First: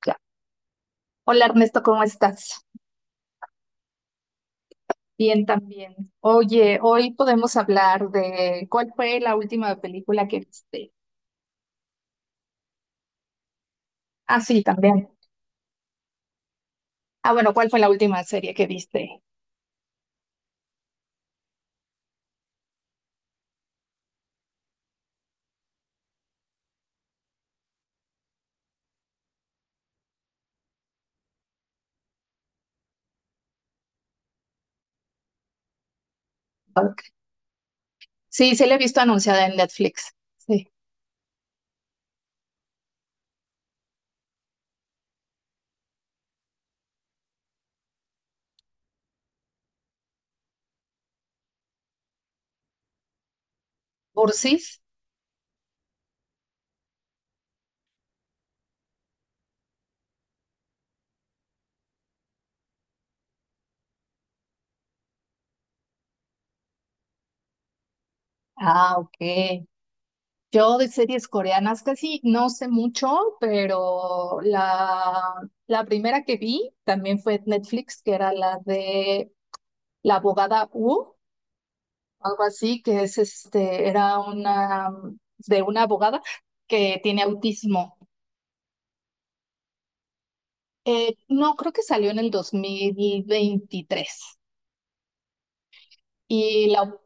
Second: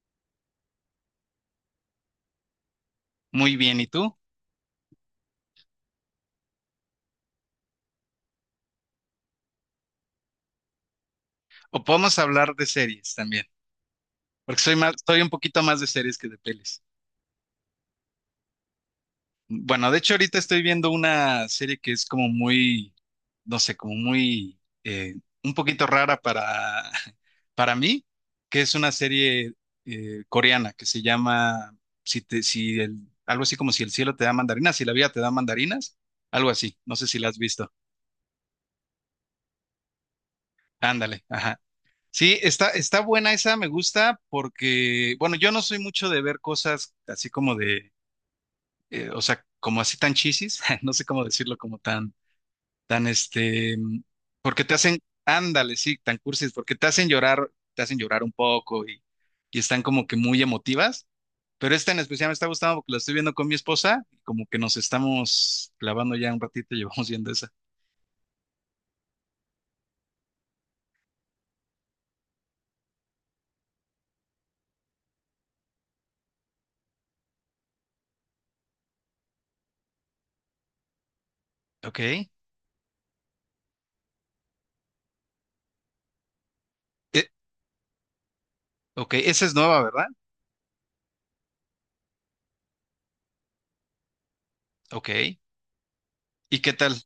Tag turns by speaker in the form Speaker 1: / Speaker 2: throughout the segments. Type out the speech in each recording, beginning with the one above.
Speaker 1: Claro. Hola Ernesto, ¿cómo estás?
Speaker 2: Muy bien, ¿y tú?
Speaker 1: Bien también. Oye, hoy podemos hablar de cuál fue la última película que viste.
Speaker 2: O podemos hablar de series también,
Speaker 1: Ah,
Speaker 2: porque
Speaker 1: sí,
Speaker 2: soy más,
Speaker 1: también.
Speaker 2: soy un poquito más de series que de pelis.
Speaker 1: Ah, bueno, ¿cuál fue la última serie que viste?
Speaker 2: Bueno, de hecho ahorita estoy viendo una serie que es como muy, no sé, como muy, un poquito rara para, para mí, que es una serie coreana que se llama, si te, si el, algo así como si el cielo te da mandarinas, si la vida te da mandarinas, algo así, no
Speaker 1: Ok.
Speaker 2: sé si la has visto.
Speaker 1: Sí, sí la he visto anunciada en Netflix. Sí.
Speaker 2: Ándale, ajá. Sí, está, está buena esa, me gusta porque, bueno, yo no soy mucho de ver cosas así como de, o sea, como así tan chisis, no sé cómo decirlo, como tan, tan porque te
Speaker 1: ¿Cursis?
Speaker 2: hacen, ándale, sí, tan cursis, porque te hacen llorar un poco y están como que muy emotivas, pero esta en especial me está gustando porque la estoy viendo con mi esposa y como que nos estamos clavando ya un ratito y llevamos viendo esa.
Speaker 1: Ah, ok. Yo de series coreanas casi no sé mucho, pero la primera que vi también fue en Netflix, que era la de La abogada U.
Speaker 2: Ok,
Speaker 1: Algo así, que es este, era una de una abogada que tiene autismo.
Speaker 2: ok, esa es nueva, ¿verdad?
Speaker 1: No, creo que salió en el 2023
Speaker 2: Ok, ¿y
Speaker 1: y
Speaker 2: qué
Speaker 1: la,
Speaker 2: tal?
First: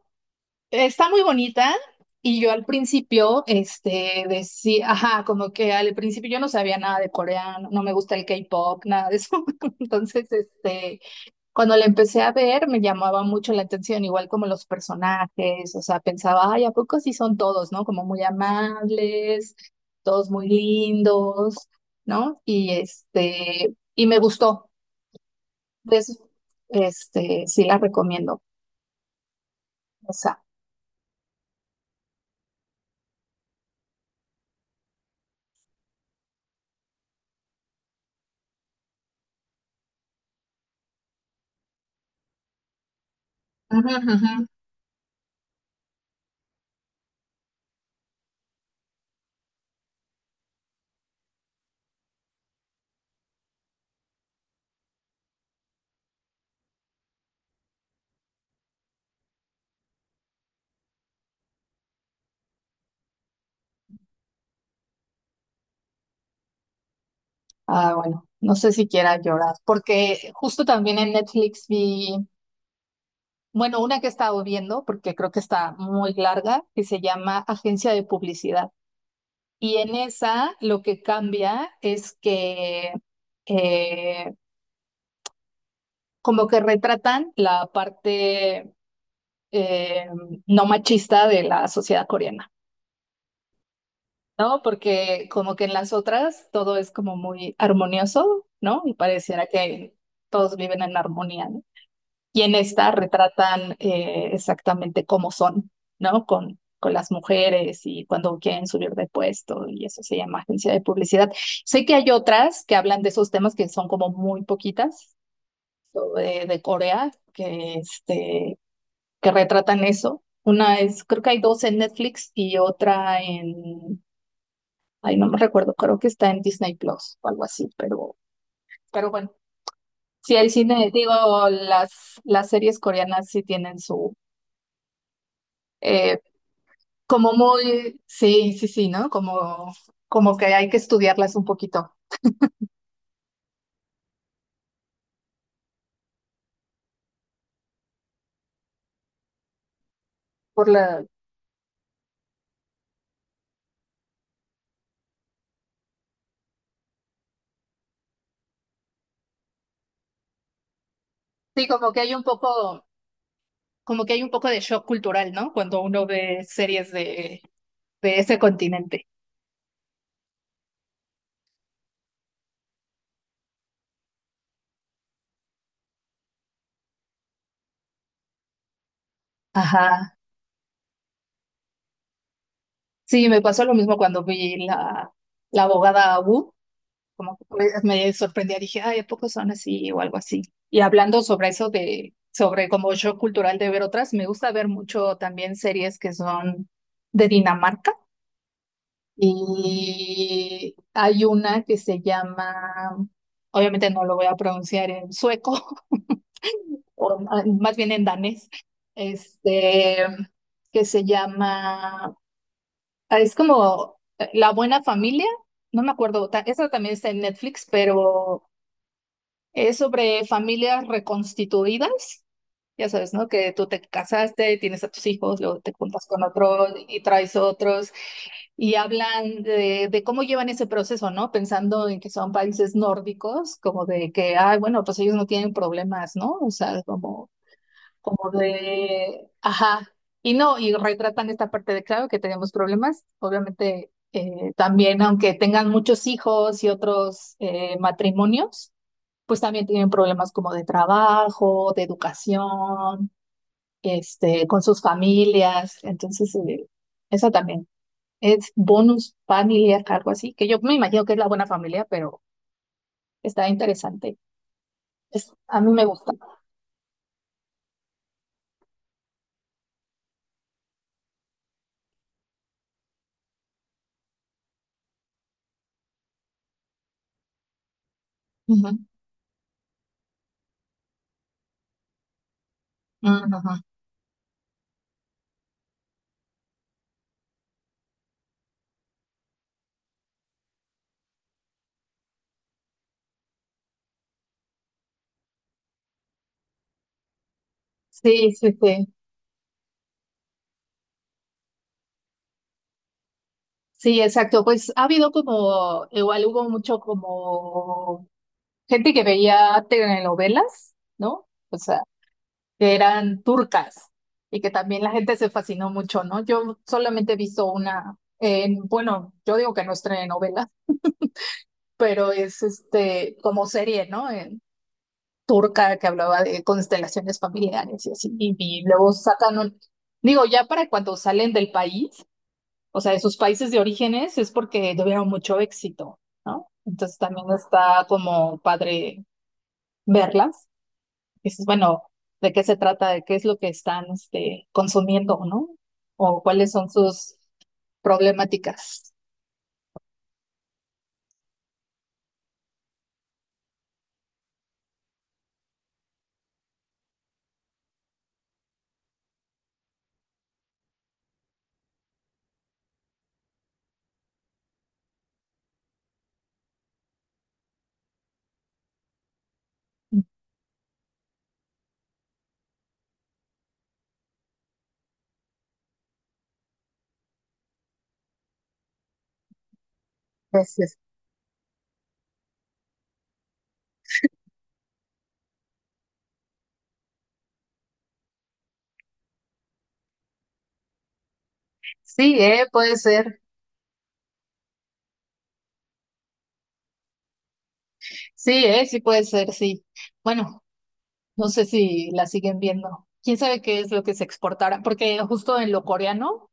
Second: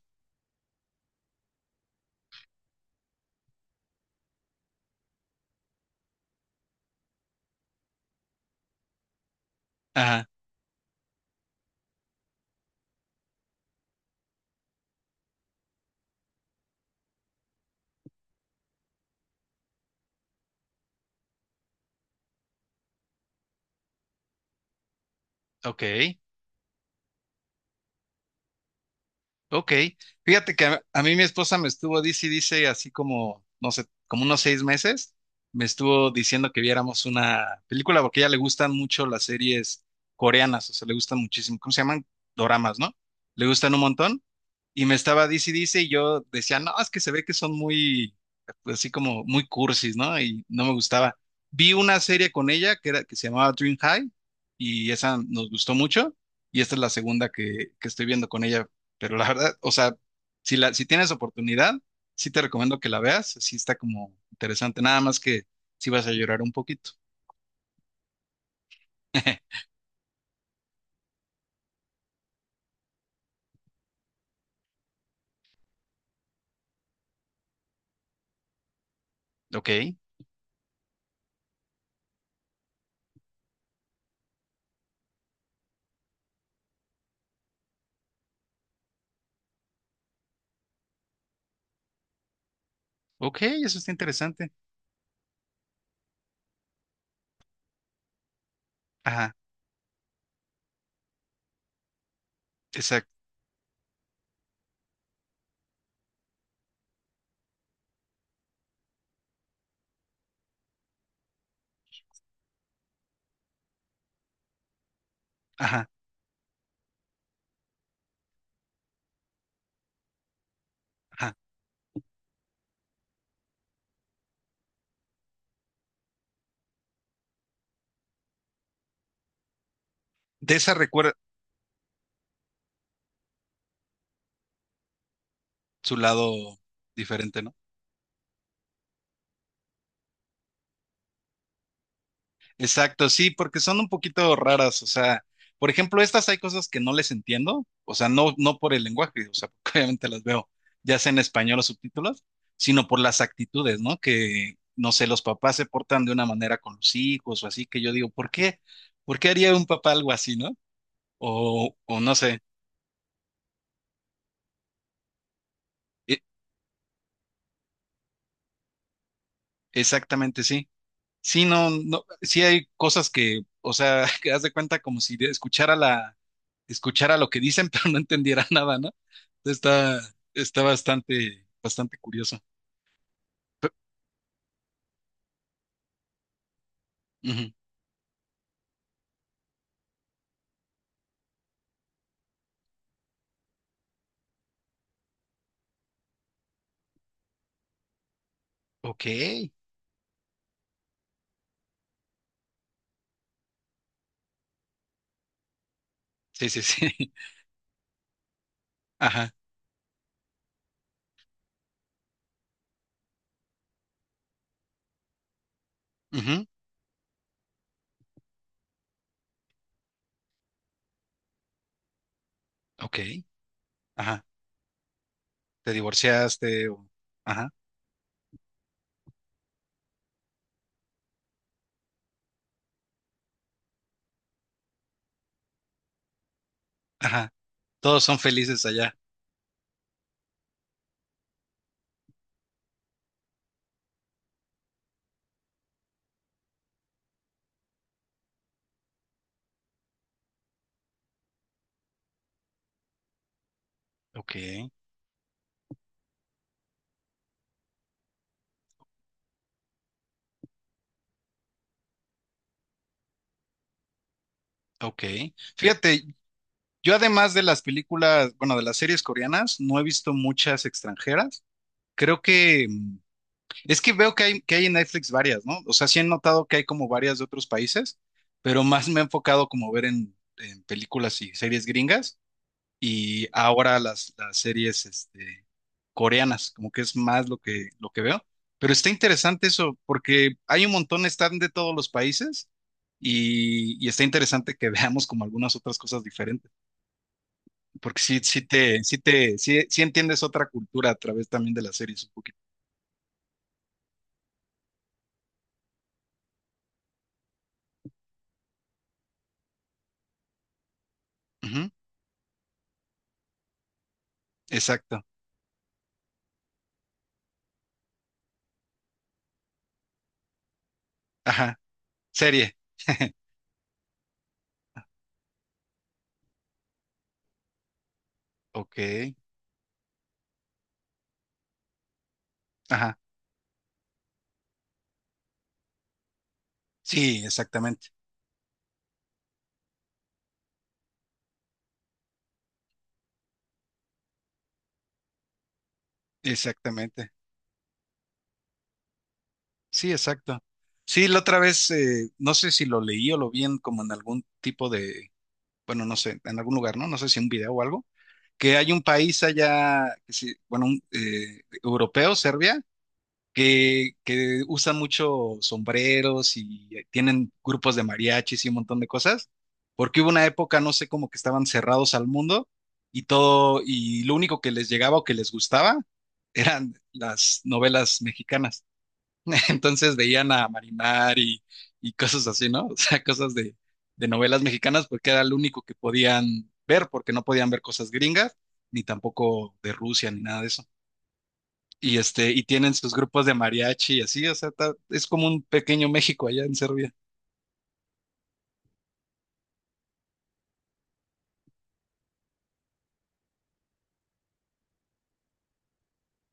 Speaker 1: está muy bonita. Y yo al principio, este, decía, ajá, como que al principio yo no sabía nada de coreano, no me gusta el K-pop, nada de eso.
Speaker 2: Ajá,
Speaker 1: Entonces, este, cuando la empecé a ver, me llamaba mucho la atención, igual como los personajes, o sea, pensaba, ay, ¿a poco sí son todos, no? Como muy amables, todos muy lindos, ¿no? Y este, y me gustó.
Speaker 2: ok.
Speaker 1: Entonces, este, sí la recomiendo.
Speaker 2: Ok,
Speaker 1: O sea,
Speaker 2: fíjate que a mí mi esposa me estuvo, dice y dice, así como, no sé, como unos 6 meses, me estuvo diciendo que viéramos una película porque a ella le gustan mucho las series coreanas, o sea, le gustan muchísimo, ¿cómo se llaman? Doramas, ¿no? Le gustan un
Speaker 1: ujú,
Speaker 2: montón
Speaker 1: ujú.
Speaker 2: y me estaba dice y dice, y yo decía, no, es que se ve que son muy, pues, así como muy cursis, ¿no? Y no me gustaba. Vi una serie con ella que, era, que se llamaba Dream High, y esa nos gustó mucho, y esta es la segunda que estoy viendo con ella, pero la verdad, o sea, si, la, si tienes oportunidad, sí te recomiendo que la veas, sí está como interesante, nada más que sí vas a llorar un poquito.
Speaker 1: Ah, bueno, no sé si quiera llorar, porque justo también en Netflix vi, bueno, una que he estado viendo, porque creo que está muy larga, que se llama Agencia de Publicidad.
Speaker 2: Ok,
Speaker 1: Y en esa lo que cambia es que eh, como que retratan la parte eh, no machista de la sociedad coreana,
Speaker 2: ok, eso está interesante.
Speaker 1: ¿no? Porque como que en las otras todo es como muy armonioso, ¿no? Y
Speaker 2: Ajá,
Speaker 1: pareciera que todos viven en armonía, ¿no? Y en esta
Speaker 2: exacto,
Speaker 1: retratan exactamente cómo son, ¿no? Con las mujeres y cuando quieren subir de puesto y eso se llama agencia de publicidad. Sé que hay otras que hablan de esos temas que son como muy poquitas
Speaker 2: ajá,
Speaker 1: o de Corea que, este, que retratan eso. Una es, creo que
Speaker 2: ajá.
Speaker 1: hay dos en Netflix y otra en, ay, no me recuerdo, creo que está en Disney Plus o algo así, pero bueno. Sí, el
Speaker 2: De esa
Speaker 1: cine, digo,
Speaker 2: recuerda,
Speaker 1: las, las series coreanas sí tienen su,
Speaker 2: su
Speaker 1: eh.
Speaker 2: lado
Speaker 1: Como
Speaker 2: diferente, ¿no?
Speaker 1: muy, sí, sí, sí, ¿no? Como, como que hay que estudiarlas un poquito
Speaker 2: Exacto, sí, porque son un poquito raras, o sea, por ejemplo, estas hay cosas que no les entiendo, o sea, no, no por el lenguaje, o sea, porque obviamente las veo
Speaker 1: por
Speaker 2: ya
Speaker 1: la,
Speaker 2: sea en español o subtítulos, sino por las actitudes, ¿no? Que, no sé, los papás se portan de una manera con los hijos o así, que yo digo, ¿por qué? ¿Por qué haría un papá algo así, ¿no?
Speaker 1: sí, como
Speaker 2: O
Speaker 1: que hay
Speaker 2: no
Speaker 1: un
Speaker 2: sé,
Speaker 1: poco, como que hay un poco de shock cultural, ¿no? Cuando uno
Speaker 2: e-
Speaker 1: ve series de ese continente.
Speaker 2: exactamente, sí. Sí, no, no, sí hay cosas que, o sea, que haz de cuenta como si escuchara la escuchara lo que dicen, pero no entendiera nada, ¿no? Está,
Speaker 1: Ajá.
Speaker 2: está bastante, bastante curioso.
Speaker 1: Sí, me pasó
Speaker 2: Pe-
Speaker 1: lo mismo cuando vi la, la abogada Wu, como que
Speaker 2: ujú.
Speaker 1: pues me sorprendía, dije, ay, ¿a poco son así o algo así? Y hablando sobre eso de, sobre como shock cultural de ver otras, me gusta ver mucho también series que son de Dinamarca.
Speaker 2: Ok. Sí,
Speaker 1: Y hay una que se llama, obviamente no lo voy a pronunciar en sueco,
Speaker 2: sí, sí.
Speaker 1: o más bien en danés,
Speaker 2: Ajá.
Speaker 1: este, que se llama, ah, es como La Buena Familia, no me acuerdo, ta-
Speaker 2: Ujú,
Speaker 1: esa también está en Netflix, pero es sobre familias reconstituidas. Ya
Speaker 2: ok.
Speaker 1: sabes, ¿no? Que tú te
Speaker 2: Ajá.
Speaker 1: casaste, tienes a tus hijos, luego te
Speaker 2: Te
Speaker 1: juntas con otro
Speaker 2: divorciaste.
Speaker 1: y traes
Speaker 2: Ajá.
Speaker 1: otros. Y hablan de cómo llevan ese proceso, ¿no? Pensando en que son países nórdicos, como de que, ay, bueno, pues ellos no tienen problemas, ¿no? O sea,
Speaker 2: Ajá.
Speaker 1: como,
Speaker 2: Todos son
Speaker 1: como
Speaker 2: felices allá.
Speaker 1: de, ajá, y no, y retratan esta parte de, claro, que tenemos problemas, obviamente, también, aunque tengan muchos hijos y otros matrimonios, pues también tienen problemas como de trabajo, de educación, este, con
Speaker 2: Ok.
Speaker 1: sus familias, entonces, eso también. Es bonus familia, algo así, que yo me imagino que es la buena familia, pero está interesante.
Speaker 2: Ok.
Speaker 1: Es, a mí me
Speaker 2: Fíjate,
Speaker 1: gusta.
Speaker 2: yo además de las películas, bueno, de las series coreanas, no he visto muchas extranjeras. Creo que es que veo que hay en Netflix varias, ¿no? O sea, sí he notado que hay como varias de otros países, pero
Speaker 1: Ujú,
Speaker 2: más me he enfocado como ver en películas y series gringas
Speaker 1: ujú,
Speaker 2: y
Speaker 1: ujú.
Speaker 2: ahora las series coreanas, como que es más lo que veo. Pero está interesante eso, porque hay un montón, están de todos los países y está interesante que veamos como algunas otras cosas diferentes, porque sí,
Speaker 1: Sí,
Speaker 2: sí
Speaker 1: sí,
Speaker 2: te,
Speaker 1: sí.
Speaker 2: sí te, sí, sí entiendes otra cultura a través también de las series un poquito.
Speaker 1: Sí, exacto. Pues ha habido como, igual hubo mucho como gente que veía telenovelas, ¿no? O
Speaker 2: Ujú,
Speaker 1: sea, que eran turcas y que también la
Speaker 2: exacto.
Speaker 1: gente se fascinó mucho, ¿no? Yo solamente he visto una, en, bueno, yo digo que no es telenovela,
Speaker 2: Ajá.
Speaker 1: pero es
Speaker 2: Serie.
Speaker 1: este como serie, ¿no? En- turca que hablaba de constelaciones familiares y así, y luego
Speaker 2: Ok.
Speaker 1: sacan un, digo, ya para cuando salen del país, o sea,
Speaker 2: Ajá.
Speaker 1: de sus países de orígenes, es porque tuvieron mucho éxito, ¿no? Entonces
Speaker 2: Sí,
Speaker 1: también está
Speaker 2: exactamente.
Speaker 1: como padre verlas, y dices, bueno, ¿de qué se trata? ¿De qué es lo que están este, consumiendo, ¿no? O cuáles son
Speaker 2: Exactamente.
Speaker 1: sus problemáticas.
Speaker 2: Sí, exacto. Sí, la otra vez, no sé si lo leí o lo vi en como en algún tipo de, bueno, no sé, en algún lugar, ¿no? No sé si un video o algo, que hay un país allá, que sí, bueno, un, europeo, Serbia, que usan mucho sombreros y tienen grupos de mariachis y un montón de cosas, porque hubo una época, no sé, como que estaban cerrados al mundo y todo, y lo único que les llegaba o que les gustaba eran las novelas mexicanas. Entonces veían a
Speaker 1: Entonces,
Speaker 2: Marimar y cosas así, ¿no? O sea, cosas de novelas mexicanas porque era lo único que podían ver, porque no podían ver cosas gringas, ni tampoco de Rusia, ni nada de eso y
Speaker 1: sí,
Speaker 2: y tienen
Speaker 1: puede
Speaker 2: sus
Speaker 1: ser,
Speaker 2: grupos de mariachi y así, o sea, es como un pequeño México allá en Serbia.
Speaker 1: sí, sí puede ser, sí. Bueno, no sé si la siguen viendo. ¿Quién sabe qué es lo que se exportará? Porque justo en lo coreano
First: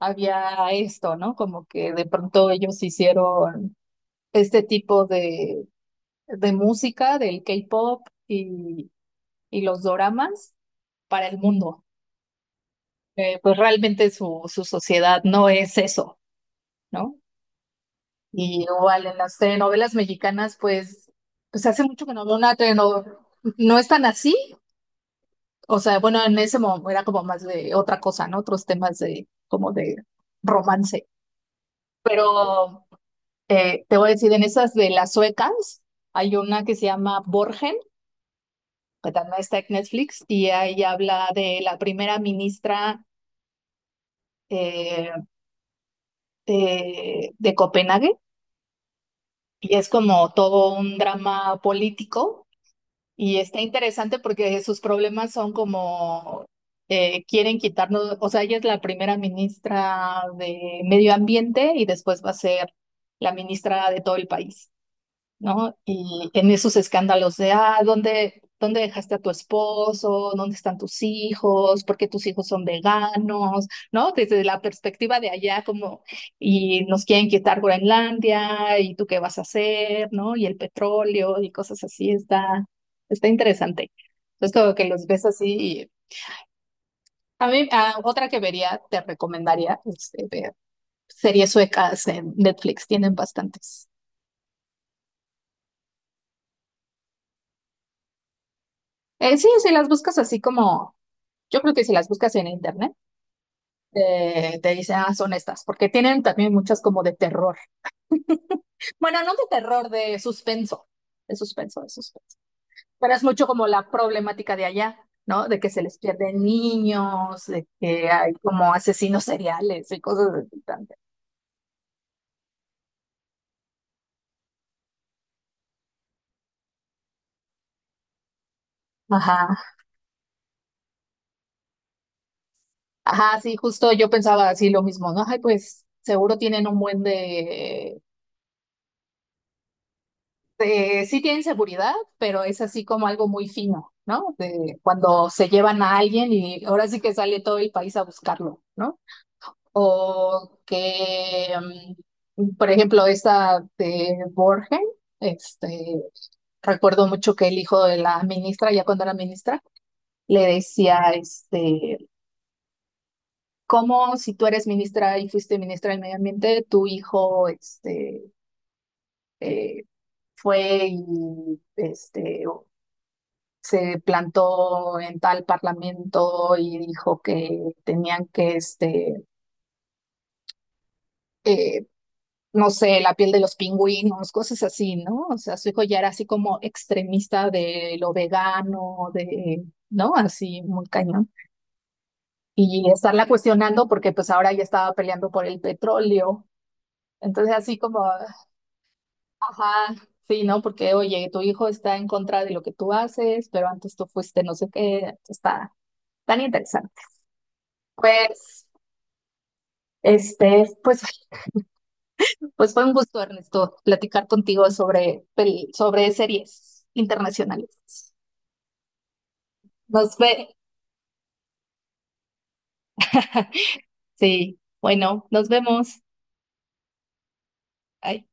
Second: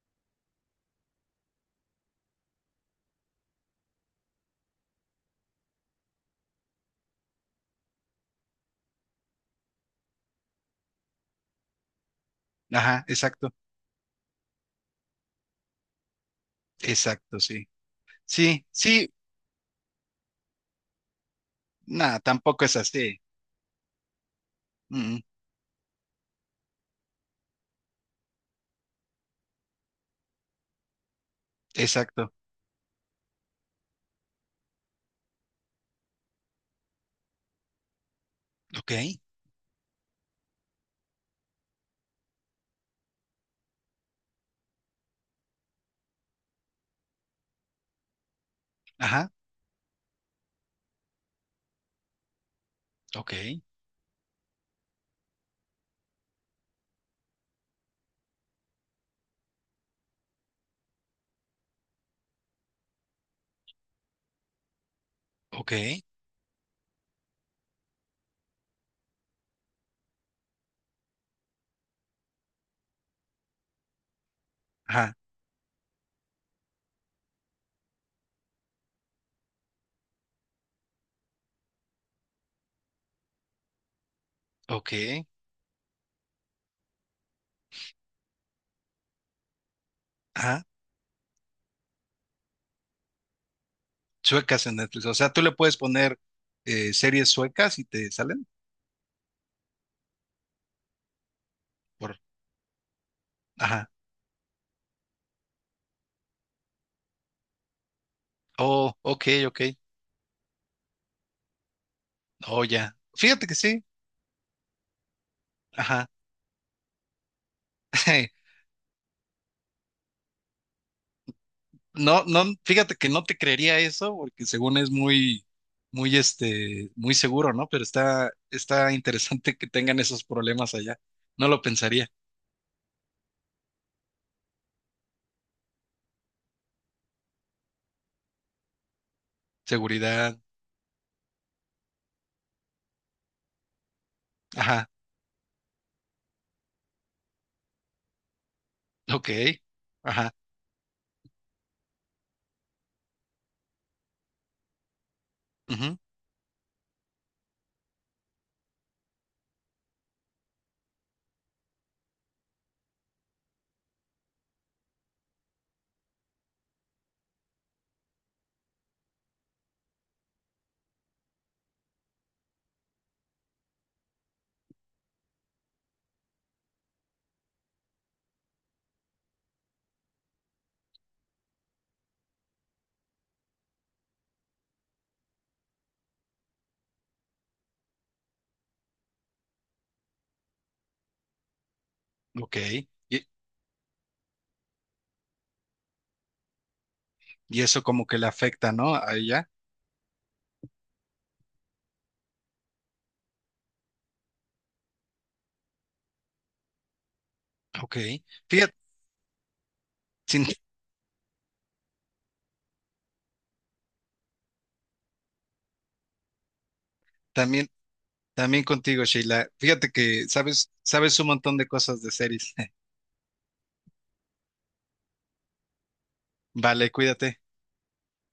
Speaker 1: había esto, ¿no? Como que de pronto ellos hicieron este tipo de música del K-pop y los doramas para el mundo.
Speaker 2: Ajá, exacto,
Speaker 1: Pues realmente su, su sociedad no es eso, ¿no?
Speaker 2: exacto, sí.
Speaker 1: Y
Speaker 2: Sí,
Speaker 1: igual
Speaker 2: sí,
Speaker 1: en las telenovelas mexicanas, pues, pues hace mucho que
Speaker 2: nada,
Speaker 1: no veo una
Speaker 2: tampoco es
Speaker 1: telenovela.
Speaker 2: así.
Speaker 1: No es tan así.
Speaker 2: Mm,
Speaker 1: O sea, bueno, en ese momento era como más de otra cosa, ¿no? Otros temas de como de romance.
Speaker 2: exacto.
Speaker 1: Pero te voy a decir, en esas de las suecas, hay una que se llama Borgen,
Speaker 2: Ok,
Speaker 1: que también está en Netflix, y ahí habla de la primera ministra eh, de Copenhague,
Speaker 2: ajá,
Speaker 1: y es como todo un drama político.
Speaker 2: ok,
Speaker 1: Y está interesante porque sus problemas son como quieren quitarnos, o sea, ella es la primera ministra de Medio Ambiente y después va a ser la ministra de todo el país.
Speaker 2: ok,
Speaker 1: ¿No? Y en esos escándalos de, ah, ¿dónde, dónde dejaste a tu esposo? ¿Dónde están tus hijos? ¿Por qué tus hijos son veganos? ¿No? Desde la
Speaker 2: ajá,
Speaker 1: perspectiva de allá, como, y nos quieren quitar Groenlandia, ¿y tú qué vas a hacer? ¿No? Y el petróleo y cosas así, está, está interesante. Entonces, como que
Speaker 2: ok,
Speaker 1: los ves así. Y- a mí, ah, otra que vería, te recomendaría, este, ver
Speaker 2: ajá.
Speaker 1: series suecas en Netflix, tienen bastantes.
Speaker 2: Suecas en Netflix. O sea, tú le puedes poner series suecas y te salen
Speaker 1: Sí, si las buscas así como yo creo que si las
Speaker 2: por,
Speaker 1: buscas en internet,
Speaker 2: ajá.
Speaker 1: te dicen, ah, son estas, porque tienen también muchas como de terror.
Speaker 2: Oh,
Speaker 1: Bueno, no de
Speaker 2: ok, ok.
Speaker 1: terror, de suspenso, de suspenso, de suspenso.
Speaker 2: Oh, ya.
Speaker 1: Pero es mucho
Speaker 2: Fíjate que
Speaker 1: como
Speaker 2: sí.
Speaker 1: la problemática de allá, ¿no? De que se les
Speaker 2: Ajá.
Speaker 1: pierden niños, de que hay como asesinos seriales y cosas de también.
Speaker 2: No, no, fíjate que no te creería eso, porque según es muy, muy, muy seguro, ¿no? Pero está, está interesante
Speaker 1: Ajá,
Speaker 2: que tengan esos problemas allá. No lo pensaría.
Speaker 1: ajá, sí, justo yo pensaba así lo mismo, ¿no? Ay, pues seguro tienen un buen de
Speaker 2: Seguridad,
Speaker 1: sí tienen seguridad, pero es así como algo muy fino, ¿no? De
Speaker 2: ajá,
Speaker 1: cuando se llevan a alguien y ahora sí que sale todo el país a buscarlo, ¿no?
Speaker 2: ok, ajá,
Speaker 1: O que, mm, por ejemplo, esta de Borgen,
Speaker 2: ujú,
Speaker 1: este, recuerdo mucho que el hijo de la ministra, ya cuando era ministra, le decía, este, ¿cómo si tú eres ministra y fuiste ministra del medio ambiente, tu hijo, este, eh, fue y este, se plantó en tal parlamento y dijo que tenían que, este, eh, no sé, la piel de los pingüinos, cosas así, ¿no? O sea, su hijo ya era así como extremista de lo vegano, de, ¿no? Así muy cañón.
Speaker 2: ok.
Speaker 1: Y estarla
Speaker 2: Y,
Speaker 1: cuestionando porque pues ahora ya estaba peleando por el petróleo. Entonces
Speaker 2: y
Speaker 1: así
Speaker 2: eso
Speaker 1: como,
Speaker 2: como que le afecta, ¿no? A ella,
Speaker 1: ajá. Sí, ¿no? Porque, oye, tu hijo está en contra de lo que tú haces, pero antes tú fuiste no sé qué, está tan interesante.
Speaker 2: ok.
Speaker 1: Pues
Speaker 2: Fíjate, sin-
Speaker 1: este, pues, pues fue un gusto, Ernesto, platicar contigo sobre, pel- sobre series internacionales.
Speaker 2: también, también contigo, Sheila. Fíjate
Speaker 1: Nos
Speaker 2: que
Speaker 1: ve.
Speaker 2: sabes, sabes un montón de cosas de series.
Speaker 1: Sí, bueno, nos vemos.
Speaker 2: Vale, cuídate.
Speaker 1: Bye.